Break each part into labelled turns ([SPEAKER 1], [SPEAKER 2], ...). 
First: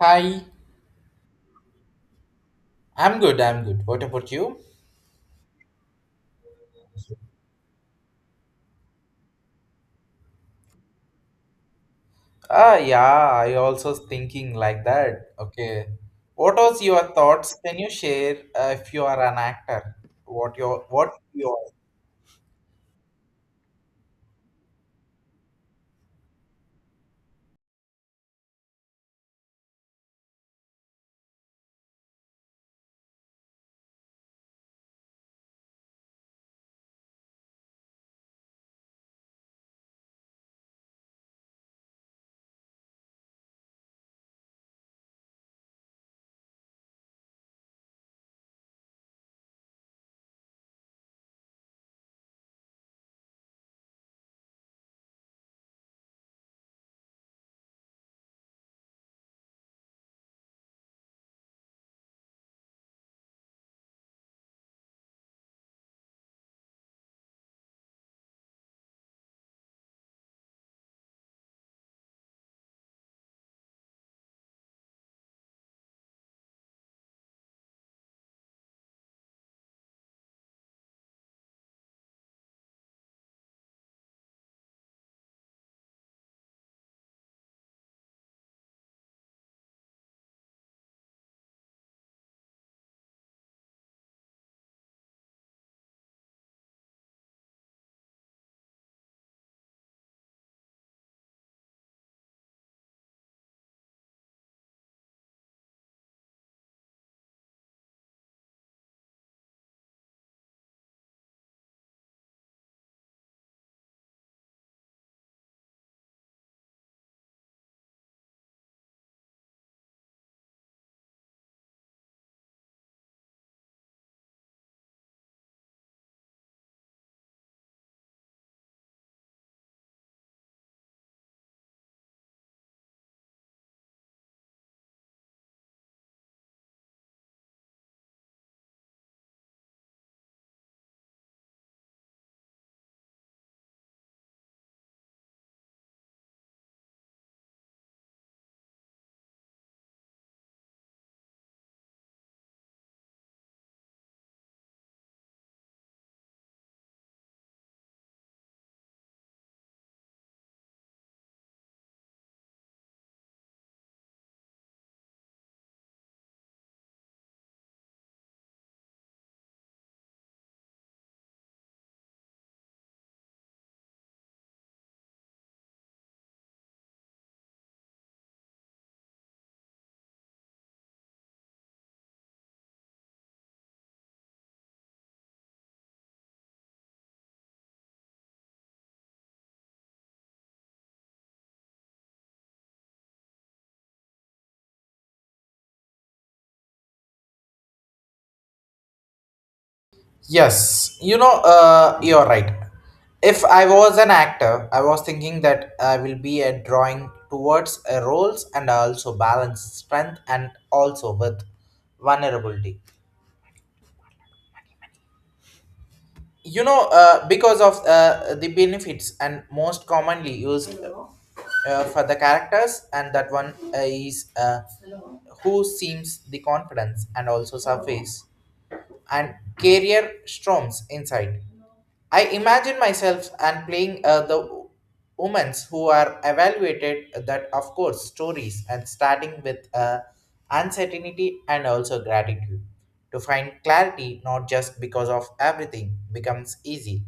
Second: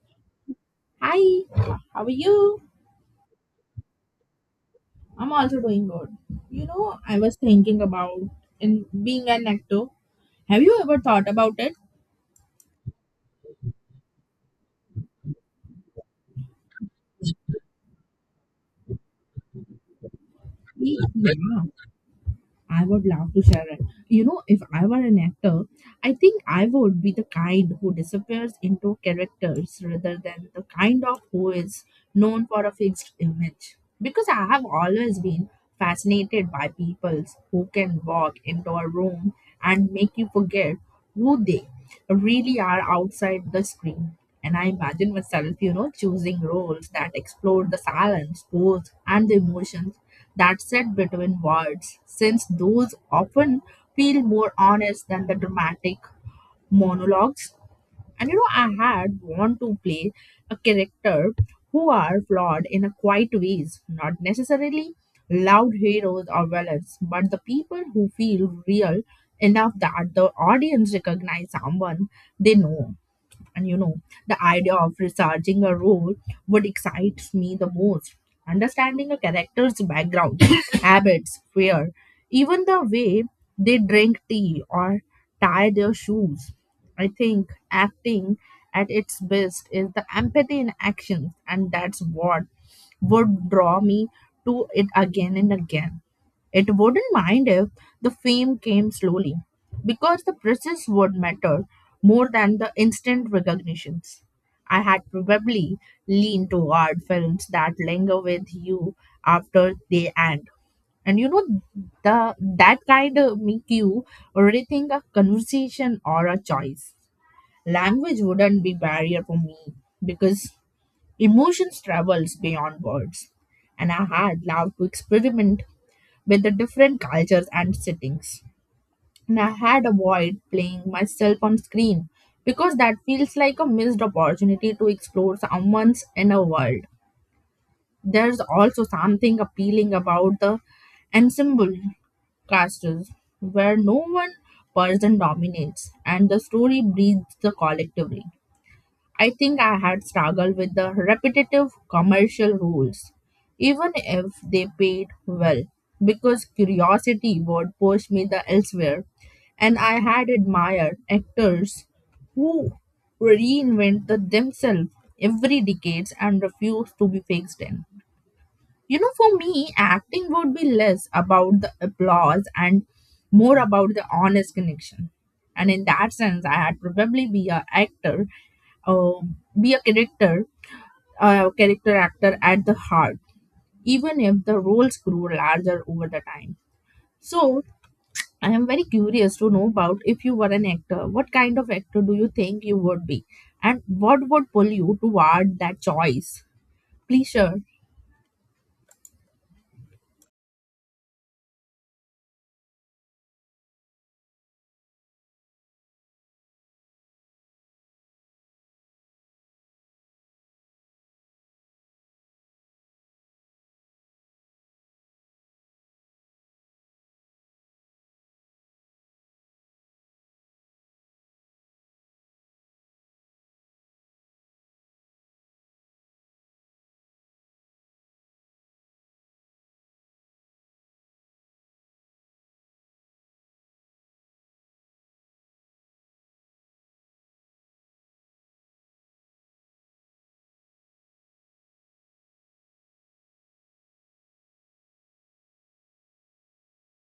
[SPEAKER 1] Hi,
[SPEAKER 2] Hi, how are you?
[SPEAKER 1] I'm good, I'm good. What about you?
[SPEAKER 2] I'm also doing good. You know, I was thinking about in being an actor. Have you ever thought about it?
[SPEAKER 1] Ah, yeah, I also thinking like that. Okay. What was your thoughts? Can you share if you are an actor? What your
[SPEAKER 2] Yeah.
[SPEAKER 1] what your
[SPEAKER 2] I would love to share it. You know, if I were an actor, I think I would be the kind who disappears into characters rather than the kind of who is known for a fixed image. Because I have always been fascinated by people who can walk into a room and make you forget who they really are outside the screen. And I imagine myself, you know, choosing roles that explore the silence, pose, and the emotions that sit between words, since those often feel more honest than the dramatic monologues. And you know, I had want to play a character who are flawed in a quiet ways, not necessarily loud heroes or villains, but the people who feel real enough that the audience recognize someone they know. And you know, the idea of researching a role would excites me the most. Understanding a character's background, habits, fear, even the way they drink tea or tie their shoes. I think acting at its best is the empathy in action, and that's what would draw me to it again and again. It wouldn't mind if the fame came slowly, because the process would matter more than the instant recognitions. I had probably leaned toward films that linger with you after they end. And you know, the that kind of make you rethink a conversation or a choice. Language wouldn't be barrier for me because emotions travels beyond words. And I had loved to experiment with the different cultures and settings. And I had avoided playing myself on screen because that feels like a missed opportunity to explore someone's inner world. There's also something appealing about the ensemble castles where no one person dominates and the story breathes collectively. I think I had struggled with the repetitive commercial rules, even if they paid well, because curiosity would push me the elsewhere, and I had admired actors who reinvented themselves every decades and refused to be fixed in. You know, for me, acting would be less about the applause and more about the honest connection. And in that sense, I had probably be a actor, uh, be a character actor at the heart, even if the roles grew larger over the time. So I am very curious to know about if you were an actor, what kind of actor do you think you would be, and what would pull you toward that choice? Please share.
[SPEAKER 1] Yes, you're right. If I was an actor, I was thinking that I will be a drawing towards a roles and also balance strength and also with vulnerability. Because of the benefits and most commonly used for the characters, and that one is who seems the confidence and also surface and career storms inside. I imagine myself and playing the women who are evaluated that of course stories and starting with uncertainty and also gratitude to find clarity not just because of everything becomes easy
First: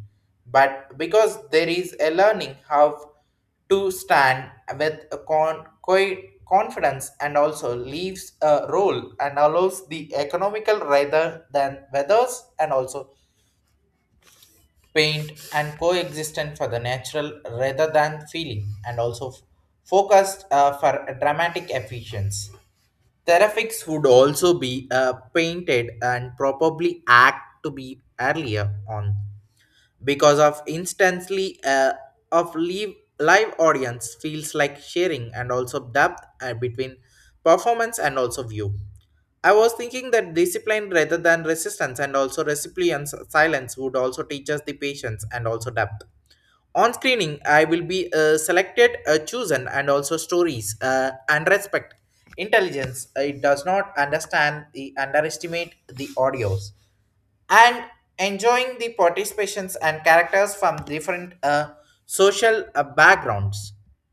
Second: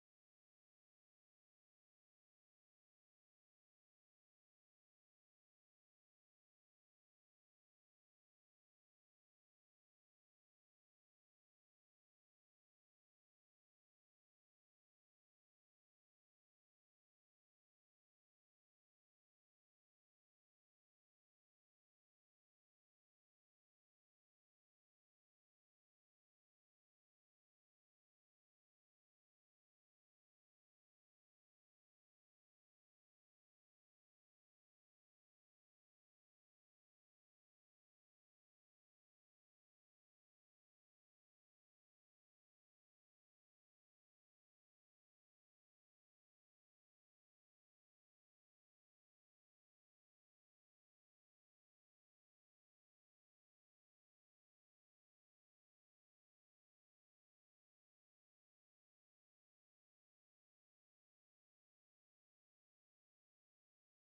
[SPEAKER 1] but because there is a learning how to stand with a confidence and also leaves a role and allows the economical rather than weathers and also paint and coexistent for the natural rather than feeling and also focused for a dramatic efficiency. Therapics would also be painted and probably act to be earlier on because of instantly of live audience feels like sharing and also depth between performance and also view. I was thinking that discipline rather than resistance and also recipient's silence would also teach us the patience and also depth on screening. I will be selected chosen and also stories and respect intelligence. It does not understand the underestimate the audios, and enjoying the participations and characters from different social backgrounds,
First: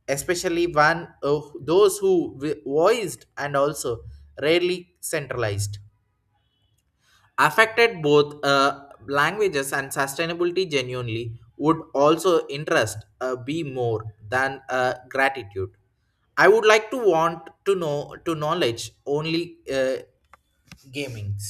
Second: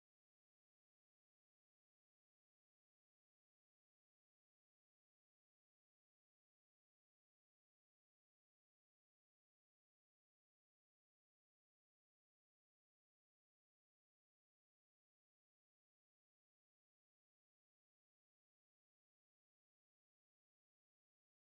[SPEAKER 1] especially one of those who voiced and also rarely centralized, affected both languages and sustainability genuinely would also interest be more than gratitude. I would like to want to know to knowledge only gamings,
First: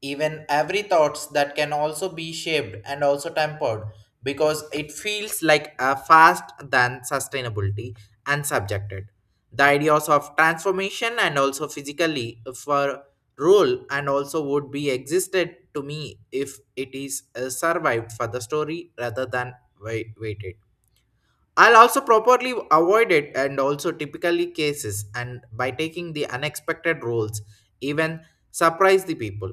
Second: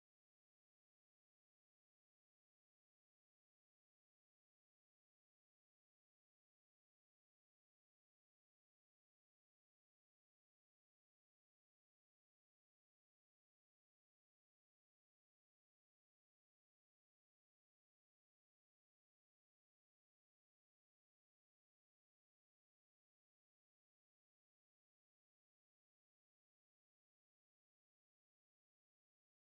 [SPEAKER 1] even every thoughts that can also be shaped and also tempered because it feels like a fast than sustainability and subjected the ideas of transformation and also physically for role and also would be existed to me if it is survived for the story rather than waited. I'll also properly avoid it and also typically cases and by taking the unexpected roles, even surprise the people.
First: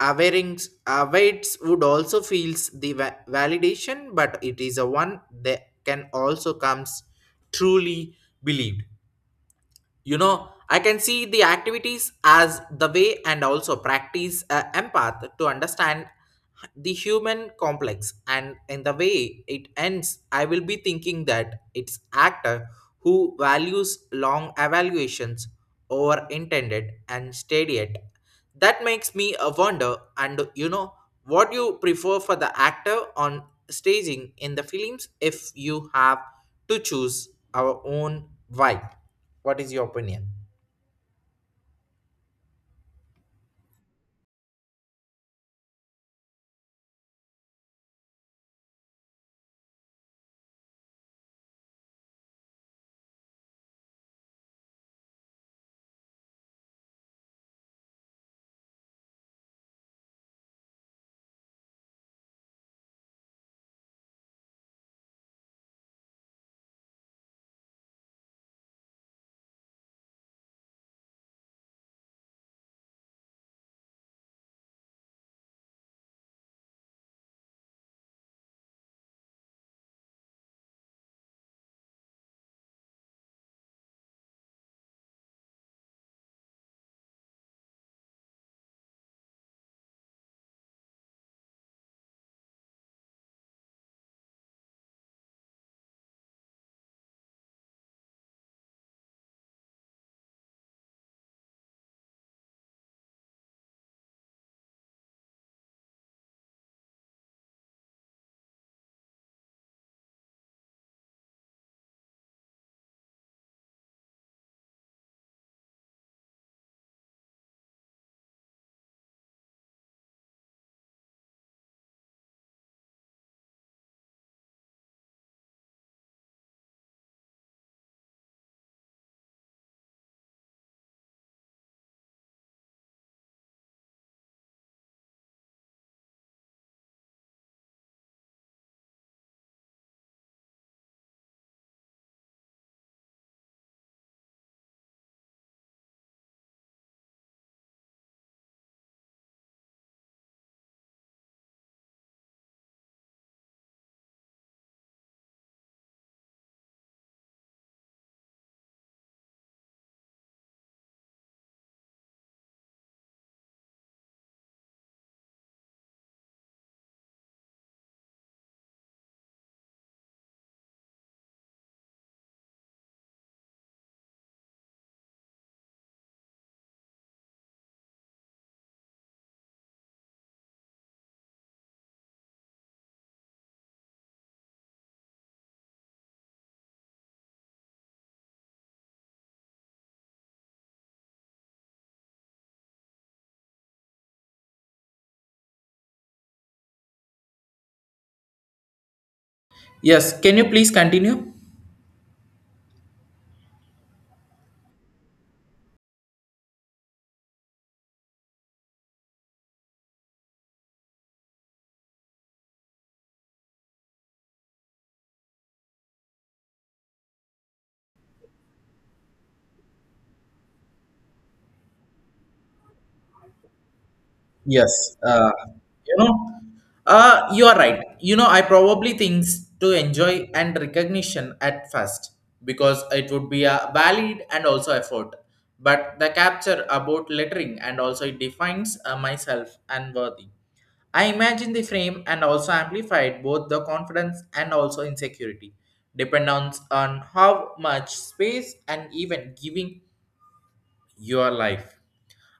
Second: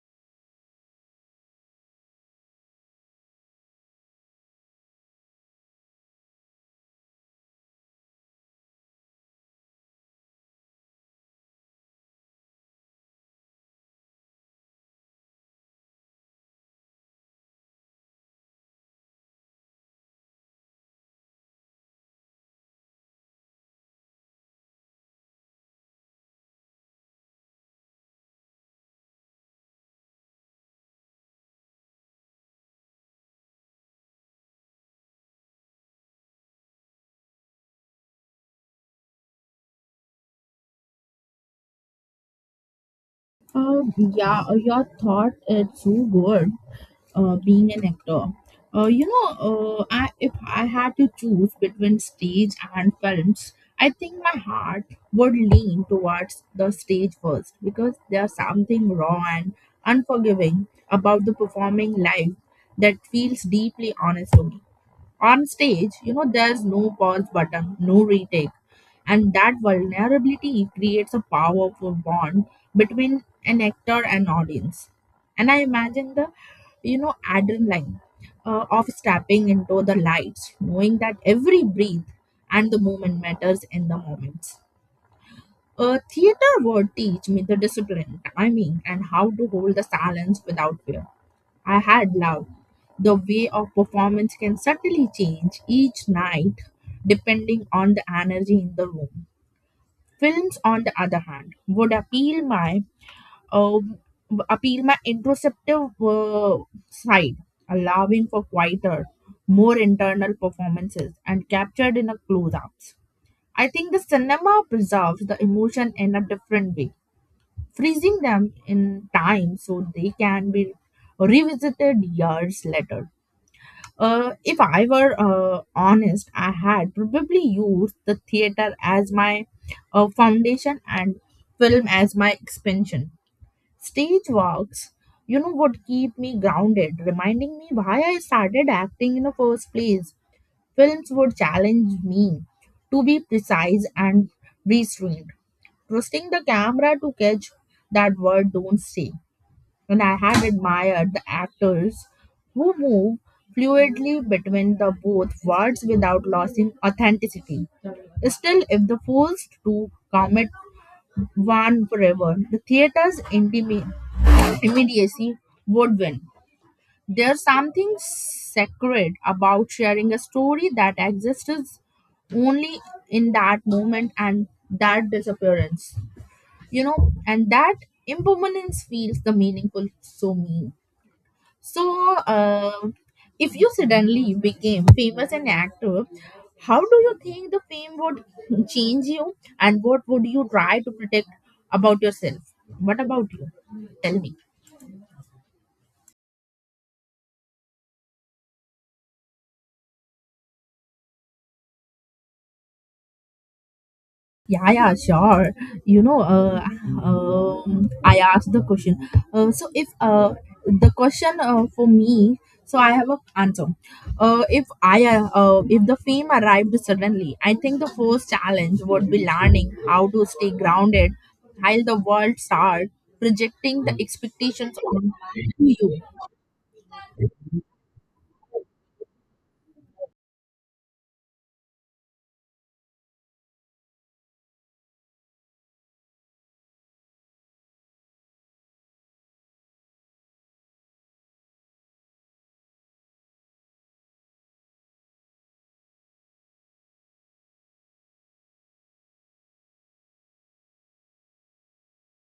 [SPEAKER 1] Awareings, awaits would also feels the validation, but it is a one that can also comes truly believed. You know, I can see the activities as the way and also practice empath to understand the human complex, and in the way it ends I will be thinking that it's actor who values long evaluations over intended and steady it. That makes me a wonder, and you know what you prefer for the actor on staging in the films if you have to choose our own vibe. What is your opinion?
[SPEAKER 2] Yeah, your thought is so good. Being an actor, you know, I if I had to choose between stage and films, I think my heart would lean towards the stage first because there's something raw and unforgiving about the performing live that feels deeply honest to me on stage. You know, there's no pause button, no retake, and that vulnerability creates a powerful bond between an actor and audience. And I imagine the, you know, adrenaline of stepping into the lights, knowing that every breath and the movement matters in the moment. Theater would teach me the discipline, timing, and how to hold the silence without fear. I had love. The way of performance can subtly change each night depending on the energy in the room. Films, on the other hand, would appeal my uh, introspective side, allowing for quieter, more internal performances and captured in a close-ups. I think the cinema preserves the emotion in a different way, freezing them in time so they can be revisited years later. If I were honest, I had probably used the theater as my foundation and film as my expansion. Stage walks, you know, would keep me grounded, reminding me why I started acting in the first place. Films would challenge me to be precise and restrained, trusting the camera to catch that word don't say. And I had admired the actors who move fluidly between the both words without losing authenticity. Still, if the forced to commit one forever, the theater's intimate immediacy would win. There's something sacred about sharing a story that exists only in that moment, and that disappearance, you know, and that impermanence feels the meaningful to me. So if you suddenly became famous and actor, how do you think the fame would change you, and what would you try to protect about yourself? What about you? Tell me.
[SPEAKER 1] Yes, can you please continue?
[SPEAKER 2] Yeah, yeah, sure. You know, I asked the question. So if the question for me, so I have a answer. If I if the fame arrived suddenly, I think the first challenge would be learning how to stay grounded while the world start projecting the expectations
[SPEAKER 1] Yes,
[SPEAKER 2] on
[SPEAKER 1] you
[SPEAKER 2] you.
[SPEAKER 1] know, you are right. You know, I probably things to enjoy and recognition at first because it would be a valid and also effort. But the capture about lettering and also it defines myself and worthy. I imagine the frame and also amplified both the confidence and also insecurity, depends on how much space and even giving your life.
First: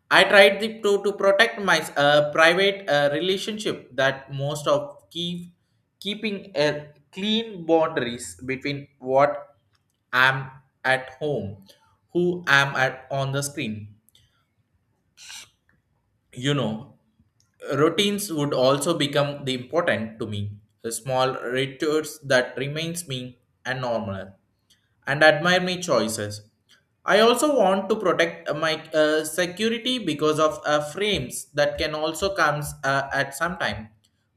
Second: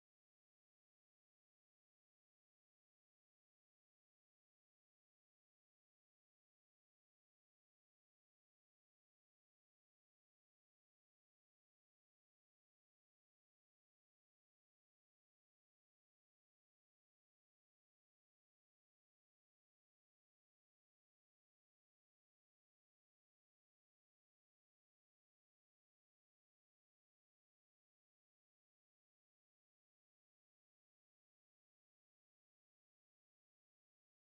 [SPEAKER 1] I tried the, to protect my private relationship that most of keeping a clean boundaries between what I'm at home, who I'm at on the screen. You know, routines would also become the important to me. The small rituals that remains me and normal, and admire my choices. I also want to protect my security because of frames that can also come at some time,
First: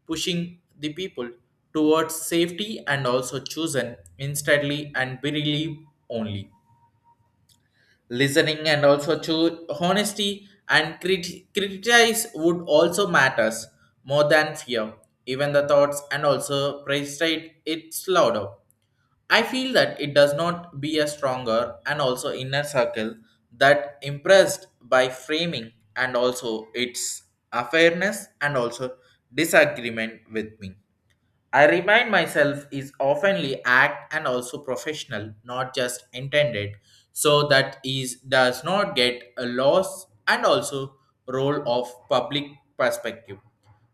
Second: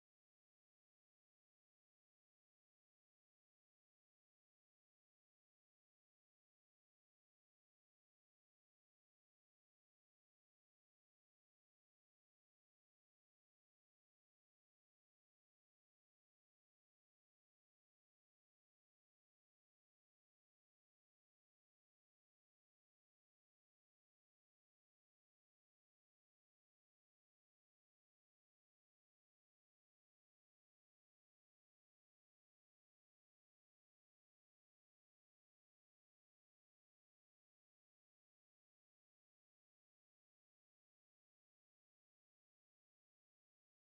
[SPEAKER 1] pushing the people towards safety and also chosen instantly and believe only. Listening and also choose honesty and criticize would also matters more than fear. Even the thoughts and also praise it, it's louder. I feel that it does not be a stronger and also inner circle that impressed by framing and also its unfairness and also disagreement with me. I remind myself is oftenly act and also professional, not just intended, so that is does not get a loss and also role of public perspective.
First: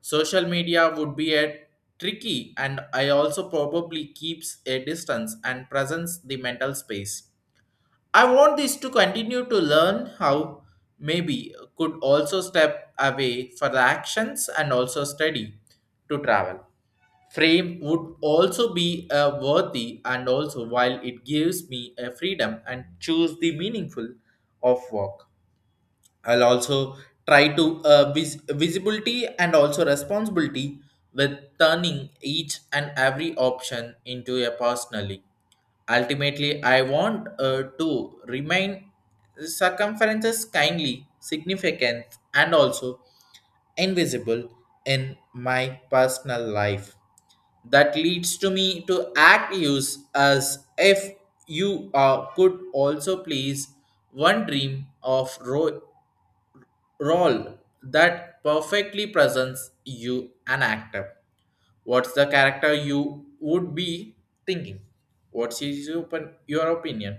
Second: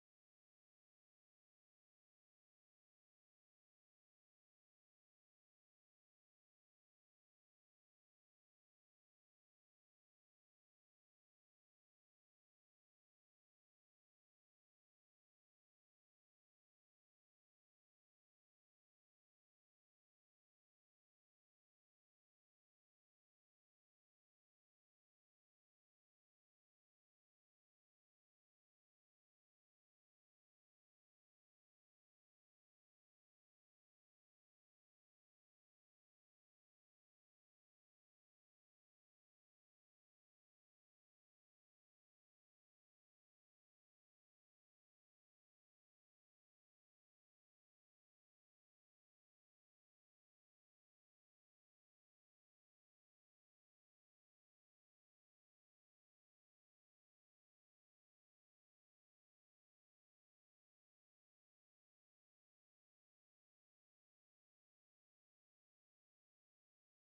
[SPEAKER 1] Social media would be a tricky, and I also probably keeps a distance and presents the mental space. I want this to continue to learn how maybe could also step away for the actions and also study to travel. Frame would also be a worthy and also while it gives me a freedom and choose the meaningful of work. I'll also try to visibility and also responsibility with turning each and every option into a personally. Ultimately I want to remain circumferences kindly significant and also invisible in my personal life. That leads to me to act use as if you could also please one dream of role that perfectly presents you an actor. What's the character you would be thinking? What's his open, your opinion?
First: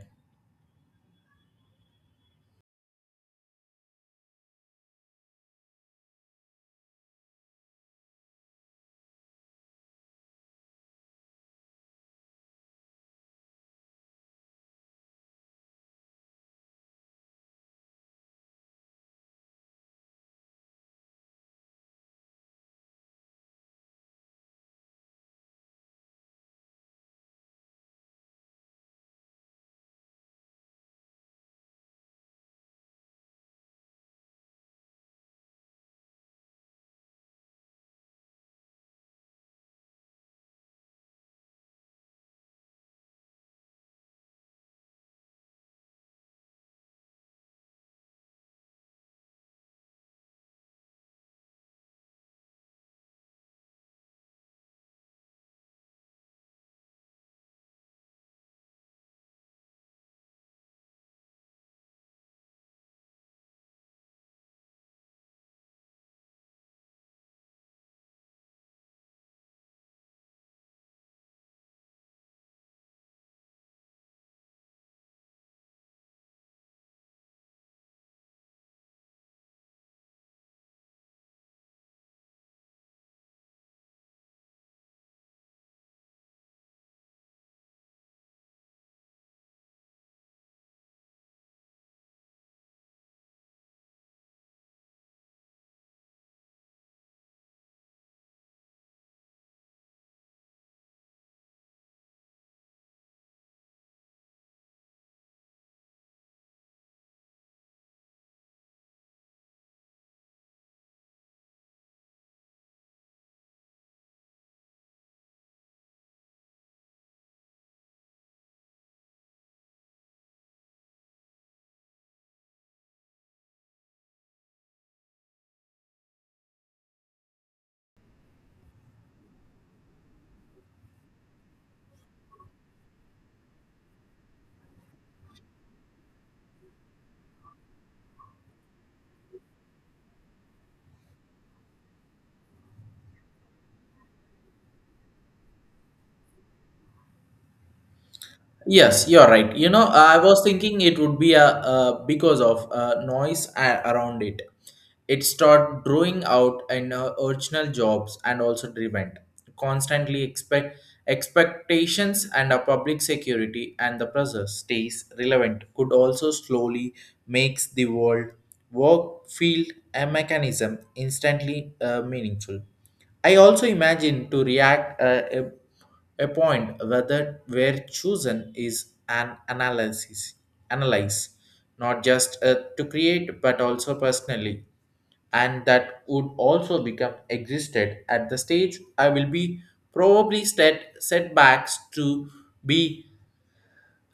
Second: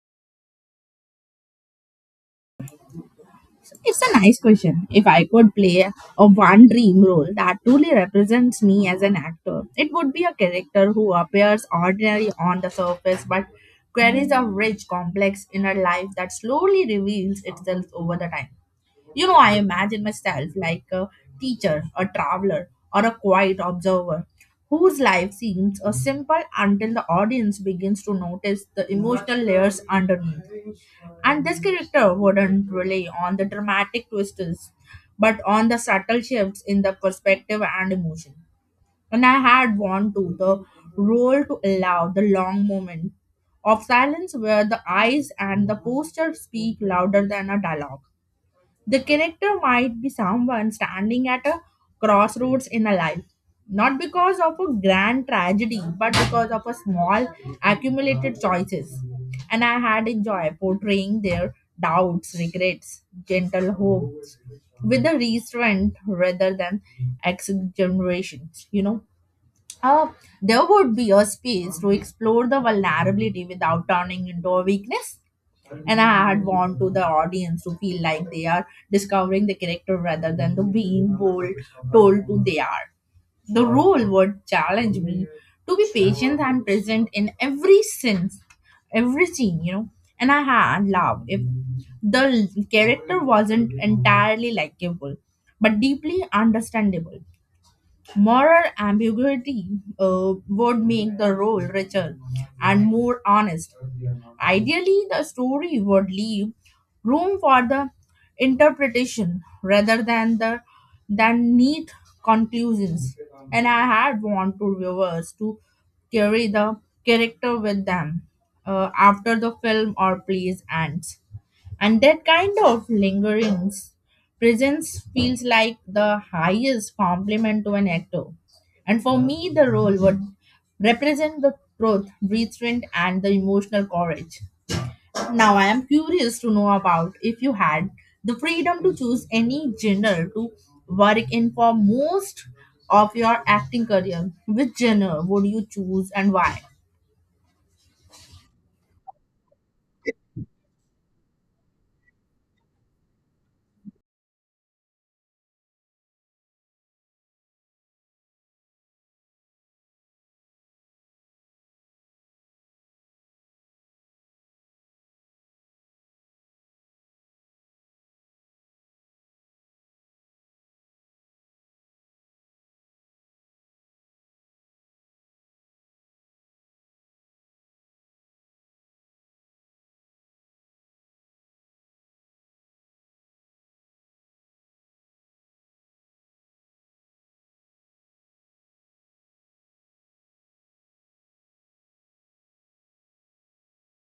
[SPEAKER 2] It's a nice question. If I could play a one dream role that truly represents me as an actor, it would be a character who appears ordinary on the surface but carries a rich, complex inner life that slowly reveals itself over the time. You know, I imagine myself like a teacher, a traveler, or a quiet observer whose life seems a simple until the audience begins to notice the emotional layers underneath. And this character wouldn't rely on the dramatic twists, but on the subtle shifts in the perspective and emotion. And I had want to the role to allow the long moment of silence where the eyes and the posture speak louder than a dialogue. The character might be someone standing at a crossroads in a life, not because of a grand tragedy, but because of a small accumulated choices. And I had enjoyed portraying their doubts, regrets, gentle hopes with a restraint rather than exaggerations, you know. Uh, there would be a space to explore the vulnerability without turning into a weakness. And I had want to the audience to feel like they are discovering the character rather than the being bold told who they are. The role would challenge me to be patient and present in every sense, every scene, you know. And I had love if the character wasn't entirely likable, but deeply understandable. Moral ambiguity would make the role richer and more honest. Ideally, the story would leave room for the interpretation rather than the than neat conclusions. And I had want to viewers to carry the character with them after the film or plays ends. And that kind of lingering presence feels like the highest compliment to an actor. And for me, the role would represent the truth, restraint, and the emotional courage. Now, I am curious to know about if you had the freedom to choose any genre to work in for most of your acting career, which genre would you choose and why?
[SPEAKER 1] Yes, you're right. You know, I was thinking it would be a, because of noise around it. It start drawing out in original jobs and also driven constantly expectations and a public security and the pressure stays relevant could also slowly makes the world work field a mechanism instantly meaningful. I also imagine to react a point whether where chosen is an analyze, not just to create but also personally, and that would also become existed at the stage. I will be probably setbacks to be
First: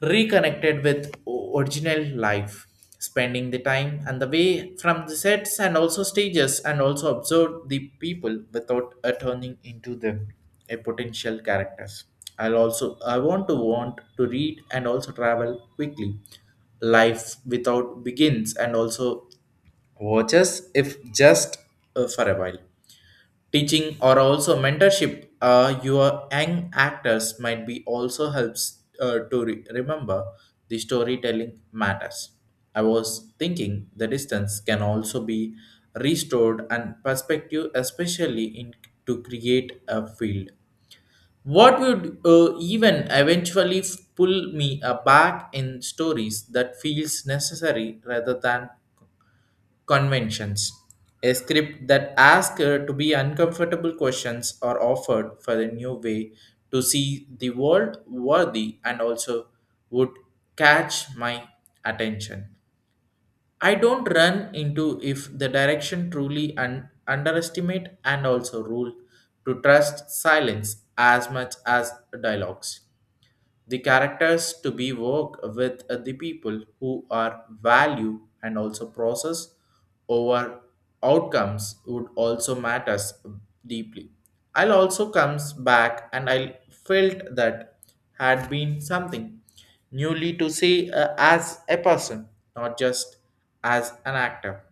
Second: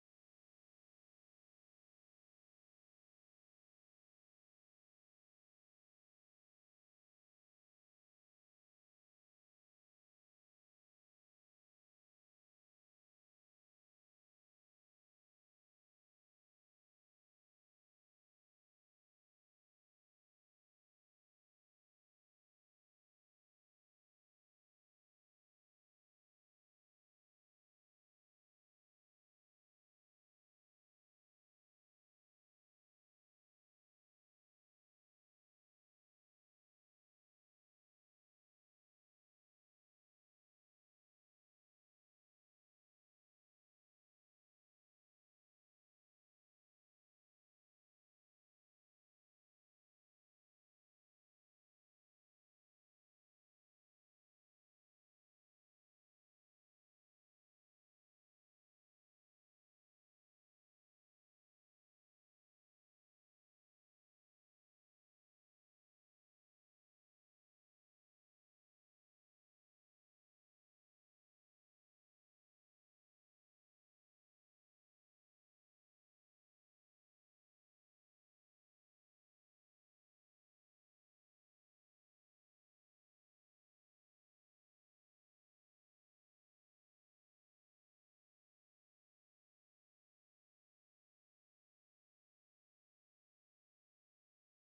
[SPEAKER 1] reconnected with original life, spending the time and the way from the sets and also stages and also observe the people without turning into them a potential characters. I'll also I want to read and also travel quickly life without begins and also watches if just for a while. Teaching or also mentorship, your young actors might be also helps to remember the storytelling matters. I was thinking the distance can also be restored and perspective, especially in to create a field. What would even eventually pull me back in stories that feels necessary rather than conventions. A script that asks to be uncomfortable questions are offered for the new way to see the world worthy and also would catch my attention. I don't run into if the direction truly underestimate and also rule to trust silence as much as dialogues. The characters to be work with the people who are value and also process over outcomes would also matters deeply. I'll also comes back and I felt that had been something newly to see as a person, not just as an actor.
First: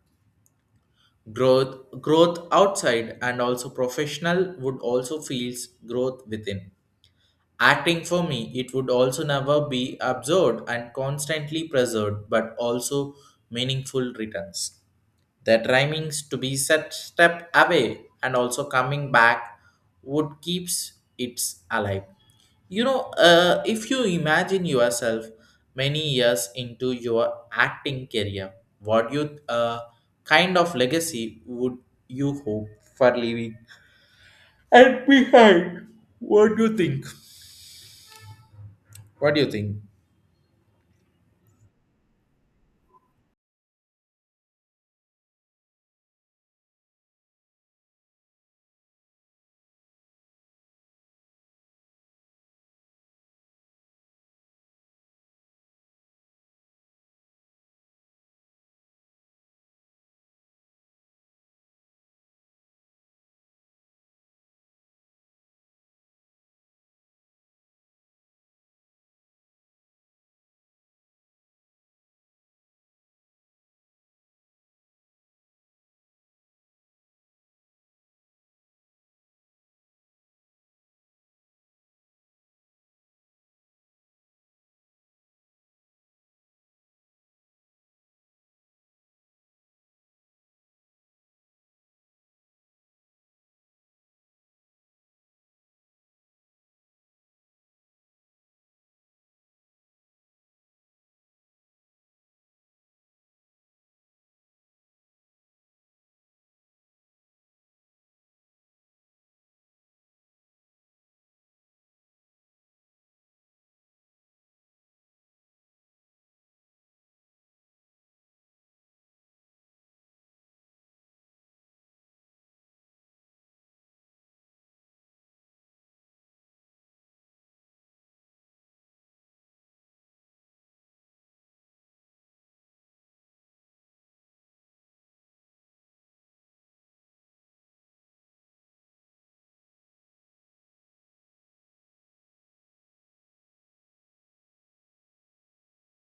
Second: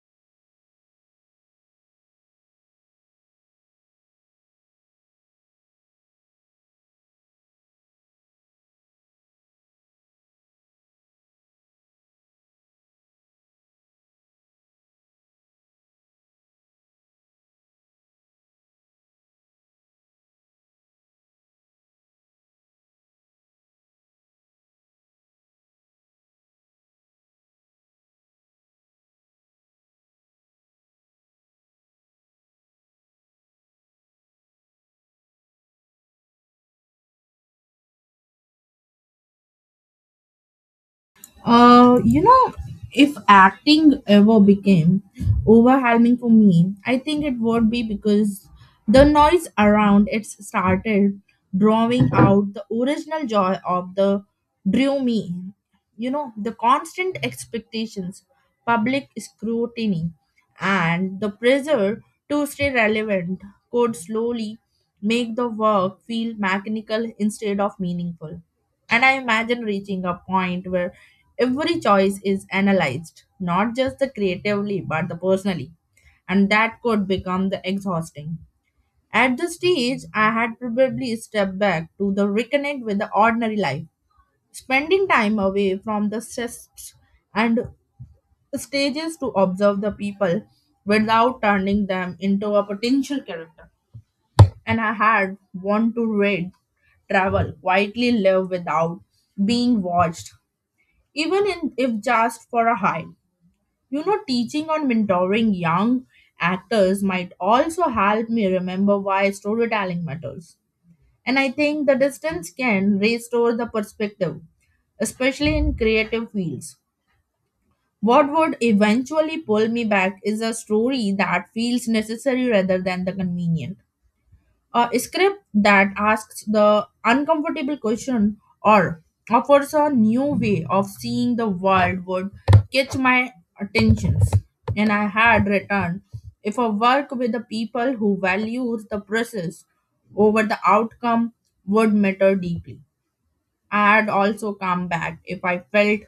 [SPEAKER 1] Growth outside and also professional would also feels growth within. Acting for me, it would also never be absorbed and constantly preserved, but also meaningful returns. The timings to be set step away and also coming back would keeps it alive. If you imagine yourself many years into your acting career, what you kind of legacy would you hope for leaving and behind? What do you think? What do you think?
[SPEAKER 2] You know, if acting ever became overwhelming for me, I think it would be because the noise around it started drawing out the original joy of the drew me. You know, the constant expectations, public scrutiny, and the pressure to stay relevant could slowly make the work feel mechanical instead of meaningful. And I imagine reaching a point where every choice is analyzed, not just the creatively, but the personally. And that could become the exhausting. At this stage, I had probably stepped back to the reconnect with the ordinary life, spending time away from the stress and stages to observe the people without turning them into a potential character. And I had want to read, travel, quietly live without being watched, even in, if just for a high. You know, teaching or mentoring young actors might also help me remember why storytelling matters. And I think the distance can restore the perspective, especially in creative fields. What would eventually pull me back is a story that feels necessary rather than the convenient, a script that asks the uncomfortable question or offers a new way of seeing the world would catch my attentions. And I had returned if I work with the people who values the process over the outcome would matter deeply. I had also come back if I felt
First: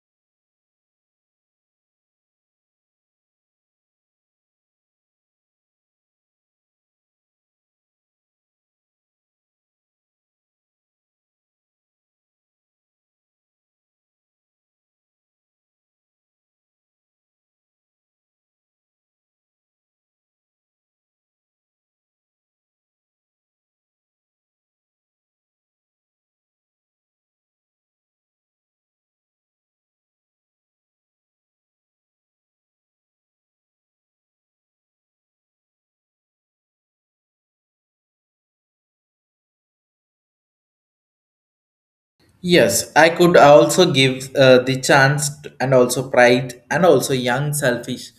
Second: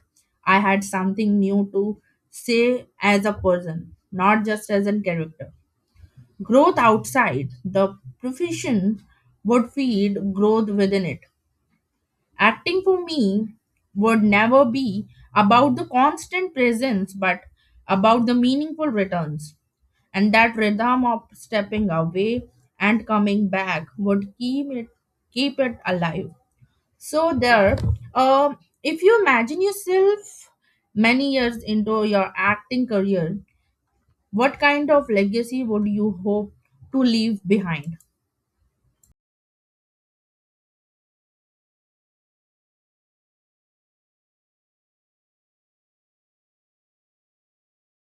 [SPEAKER 2] I had something new to say as a person, not just as a character. Growth outside the profession would feed growth within it. Acting for me would never be about the constant presence but about the meaningful returns. And that rhythm of stepping away and coming back would keep it alive. So there, um, if you imagine yourself many years into your acting career, what kind of legacy would you hope to leave behind?
[SPEAKER 1] Yes, I could also give the chance and also pride and also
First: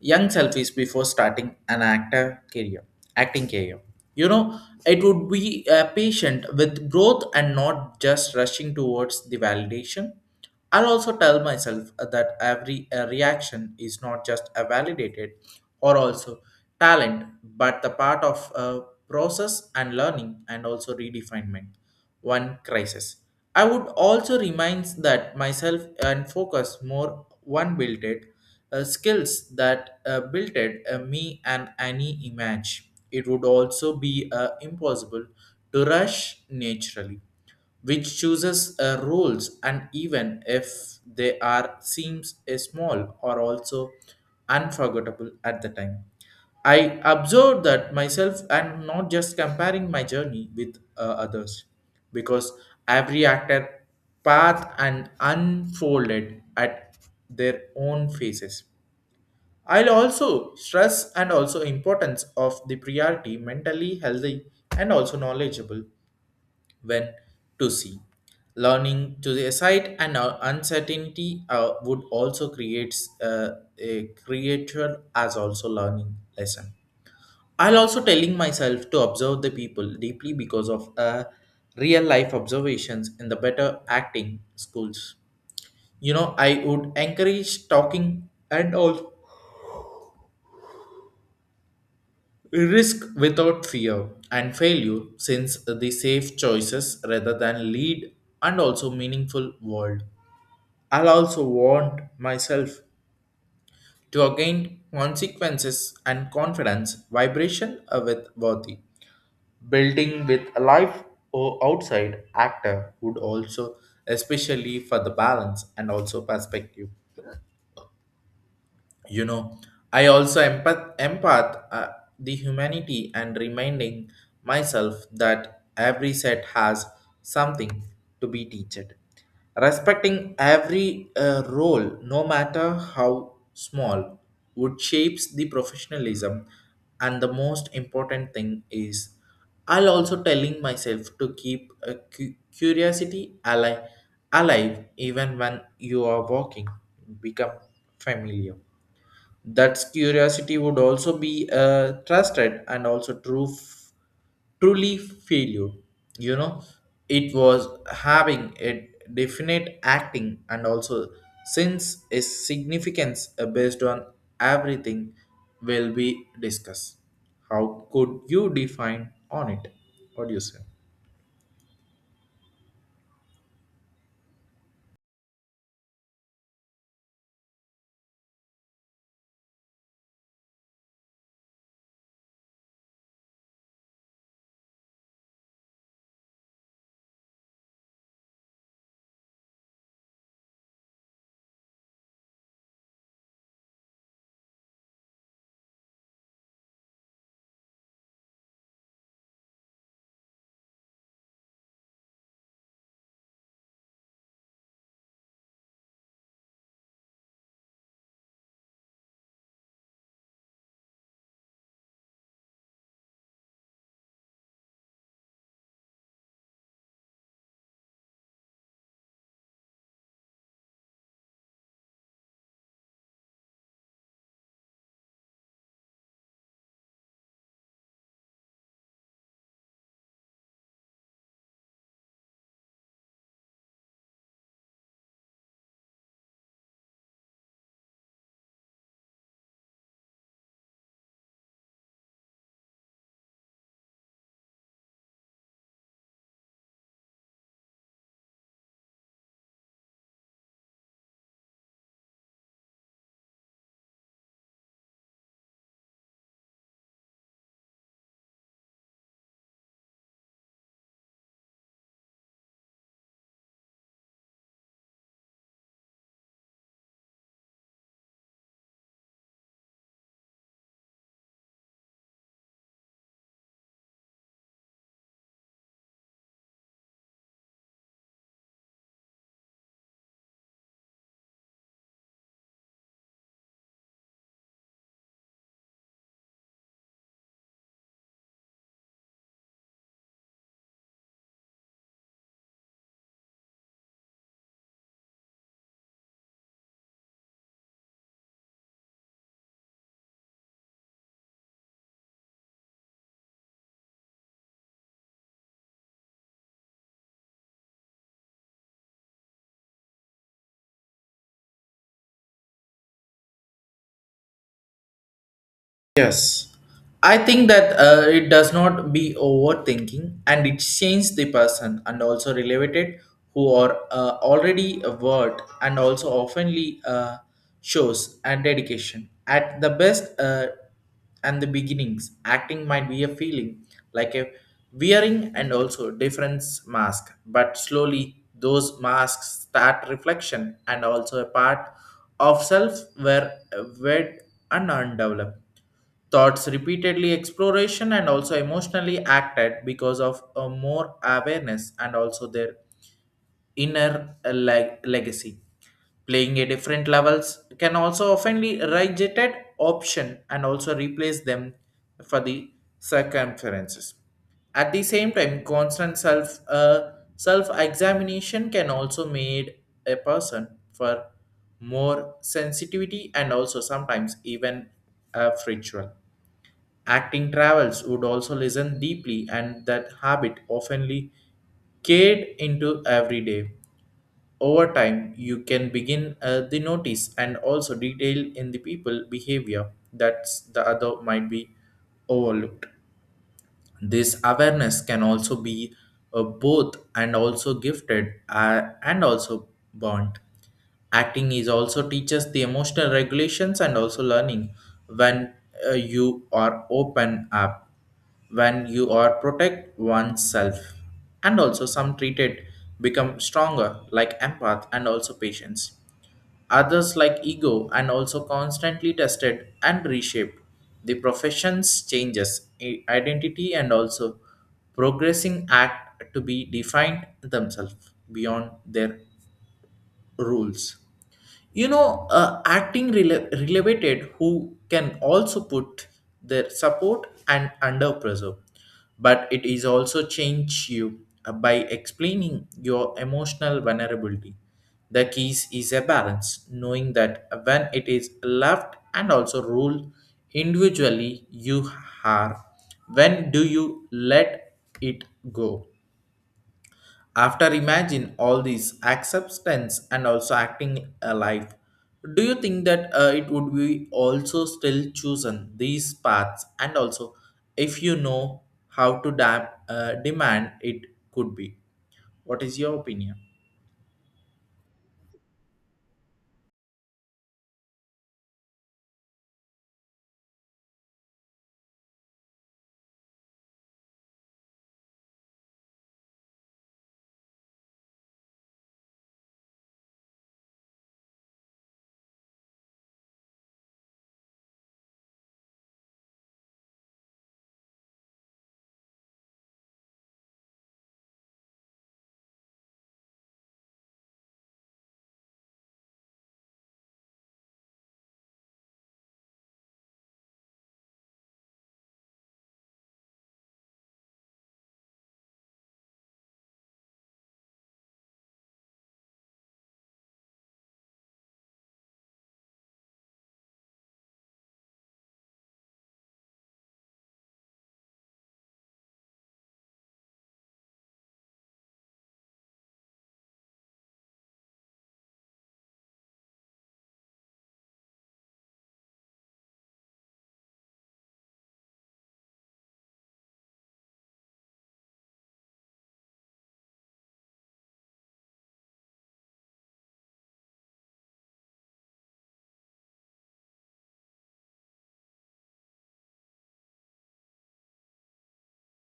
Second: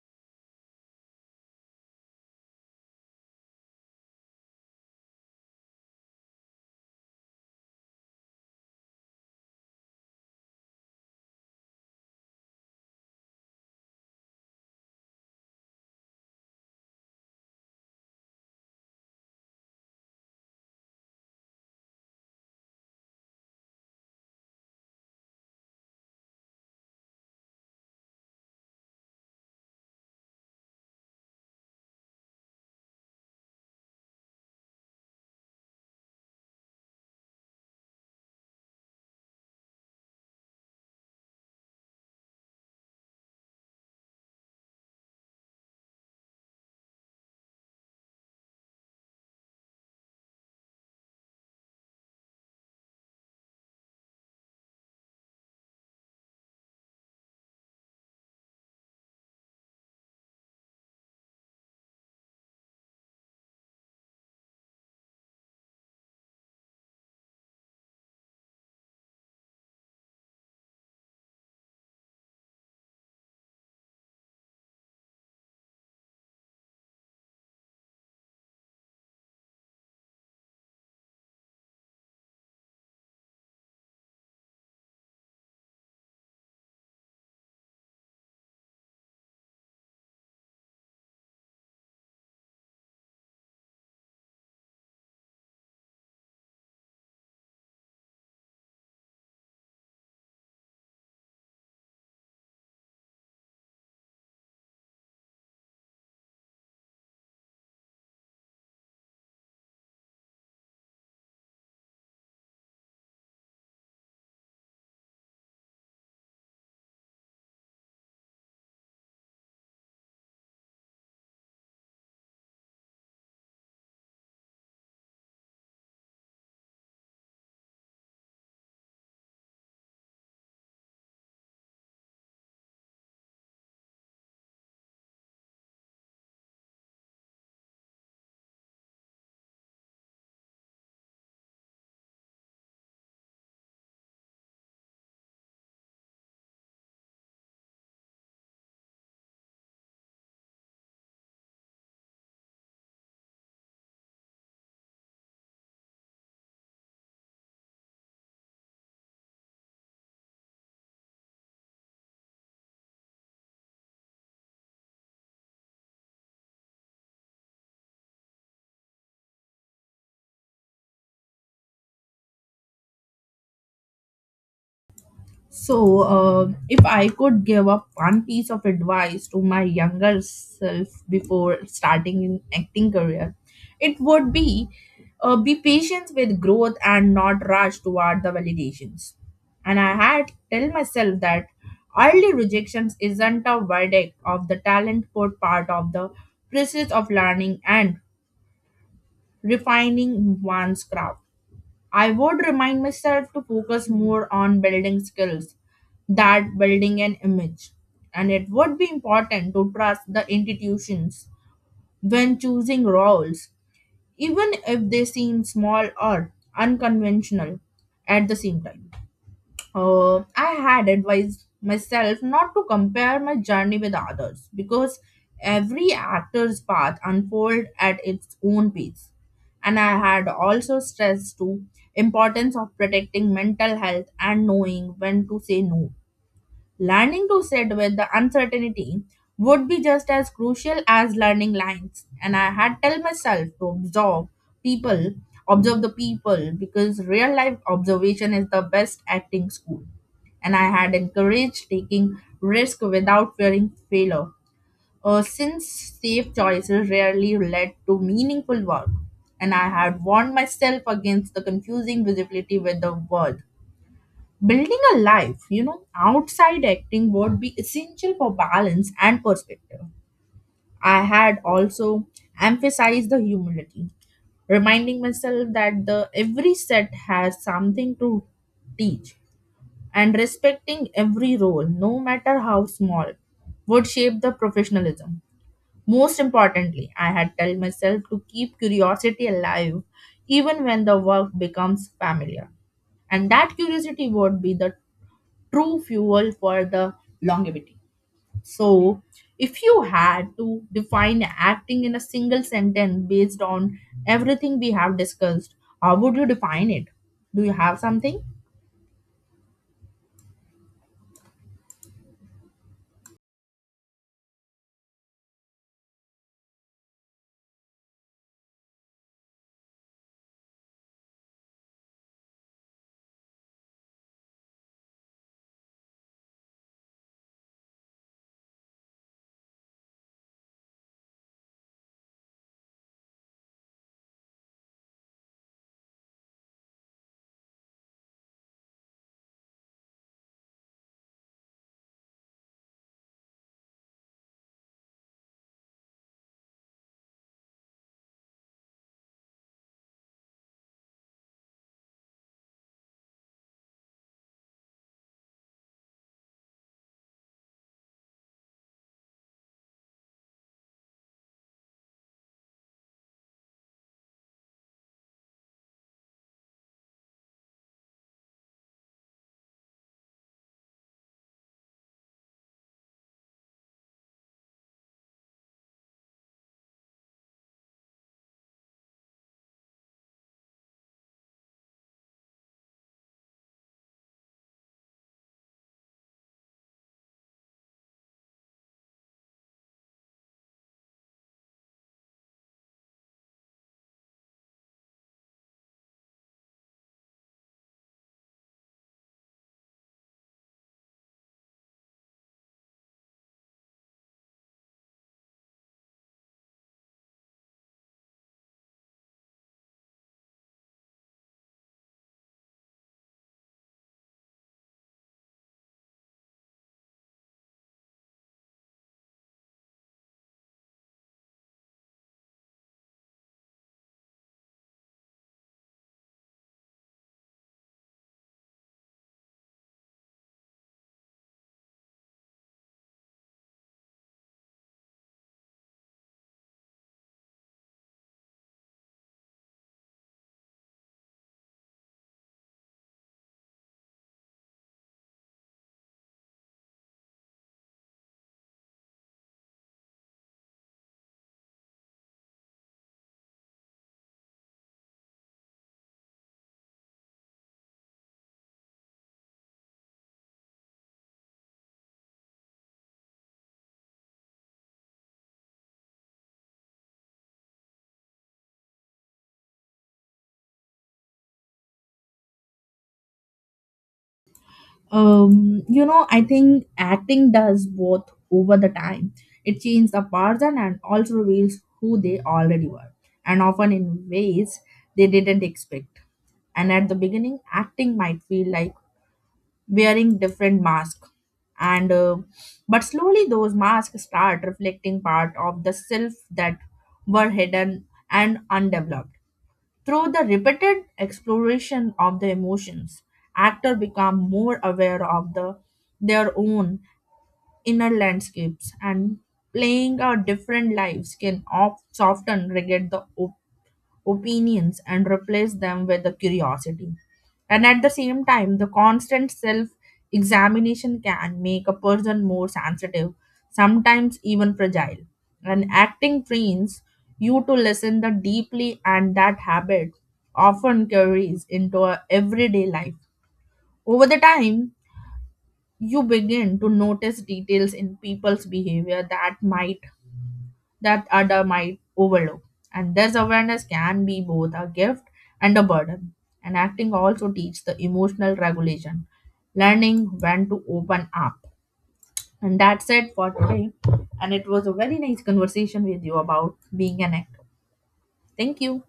[SPEAKER 1] young selfish before starting an acting career. You know, it would be patient with growth and not just rushing towards the validation. I'll also tell myself that every reaction is not just a validated or also talent, but the part of process and learning and also redefinement. One crisis. I would also remind that myself and focus more one built it me and any image. It would also be impossible to rush naturally which chooses rules, and even if they are seems a small or also unforgettable at the time. I observed that myself and not just comparing my journey with others because every actor path and unfolded at their own faces. I'll also stress and also importance of the priority mentally healthy and also knowledgeable when to see. Learning to the aside and uncertainty would also create uh, a creature as also learning lesson. I'll also telling myself to observe the people deeply because of real life observations in the better acting schools. You know, I would encourage talking and all risk without fear and failure since the safe choices rather than lead and also meaningful world. I'll also want myself to again consequences and confidence vibration with worthy. Building with a life or outside actor would also, especially for the balance and also perspective. You know, I also empath the humanity and reminding myself that every set has something to be teached, respecting every role no matter how small would shapes the professionalism. And the most important thing is, I'll also telling myself to keep a curiosity alive even when you are walking become familiar. That curiosity would also be trusted and also truly failure. You know, it was having a definite acting and also since a significance based on everything will be discussed. How could you define on it? What do you say?
[SPEAKER 2] So, if I could give up one piece of advice to my younger self before starting in acting career, it would be patient with growth and not rush toward the validations. And I had tell myself that early rejections isn't a verdict of the talent but part of the process of learning and refining one's craft. I would remind myself to focus more on building skills that building an image. And it would be important to trust the institutions when choosing roles, even if they seem small or unconventional at the same time. I had advised myself not to compare my journey with others because every actor's path unfolds at its own pace. And I had also stressed to importance of protecting mental health and knowing when to say no. Learning to sit with the uncertainty would be just as crucial as learning lines. And I had tell myself to observe people, because real life observation is the best acting school. And I had encouraged taking risk without fearing failure. Since safe choices rarely led to meaningful work, and I had warned myself against the confusing visibility with the world. Building a life, you know, outside acting would be essential for balance and perspective. I had also emphasized the humility, reminding myself that the every set has something to teach, and respecting every role, no matter how small, would shape the professionalism. Most importantly, I had tell myself to keep curiosity alive even when the work becomes familiar, and that curiosity would be the true fuel for the longevity. So, if you had to define acting in a single sentence based on everything we have discussed, how would you define it? Do you have something?
[SPEAKER 1] Yes, I think that it does not be overthinking and it changes the person and also related who are already award and also oftenly shows and dedication. At the best and the beginnings, acting might be a feeling like a wearing and also difference mask, but slowly those masks start reflection and also a part of self were wed and undeveloped. Thoughts repeatedly exploration and also emotionally acted because of a more awareness and also their inner legacy. Playing at different levels can also oftenly rejected option and also replace them for the circumferences. At the same time, constant self examination can also made a person for more sensitivity and also sometimes even fritual. Acting travels would also listen deeply, and that habit oftenly carried into every day. Over time, you can begin the notice and also detail in the people behavior that the other might be overlooked. This awareness can also be both and also gifted and also bond. Acting is also teaches the emotional regulations and also learning when you are open up, when you are protect oneself, and also some treated become stronger like empath and also patience. Others, like ego, and also constantly tested and reshaped. The professions changes identity and also progressing act to be defined themselves beyond their rules. You know, acting related who can also put their support and under pressure, but it is also change you by explaining your emotional vulnerability. The keys is a balance knowing that when it is left and also ruled individually you are, when do you let it go? After imagine all these acceptance and also acting a life, do you think that it would be also still chosen these paths and also if you know how to demand it could be? What is your opinion?
[SPEAKER 2] You know, I think acting does both over the time. It changes a person and also reveals who they already were, and often in ways they didn't expect. And at the beginning, acting might feel like wearing different masks and but slowly those masks start reflecting part of the self that were hidden and undeveloped through the repeated exploration of the emotions. Actors become more aware of the their own inner landscapes, and playing out different lives can often regret the opinions and replace them with the curiosity. And at the same time, the constant self examination can make a person more sensitive, sometimes even fragile. And acting trains you to listen the deeply, and that habit often carries into our everyday life. Over the time, you begin to notice details in people's behavior that might that other might overlook. And this awareness can be both a gift and a burden. And acting also teaches the emotional regulation, learning when to open up. And that's it for today. And it was a very nice conversation with you about being an actor. Thank you.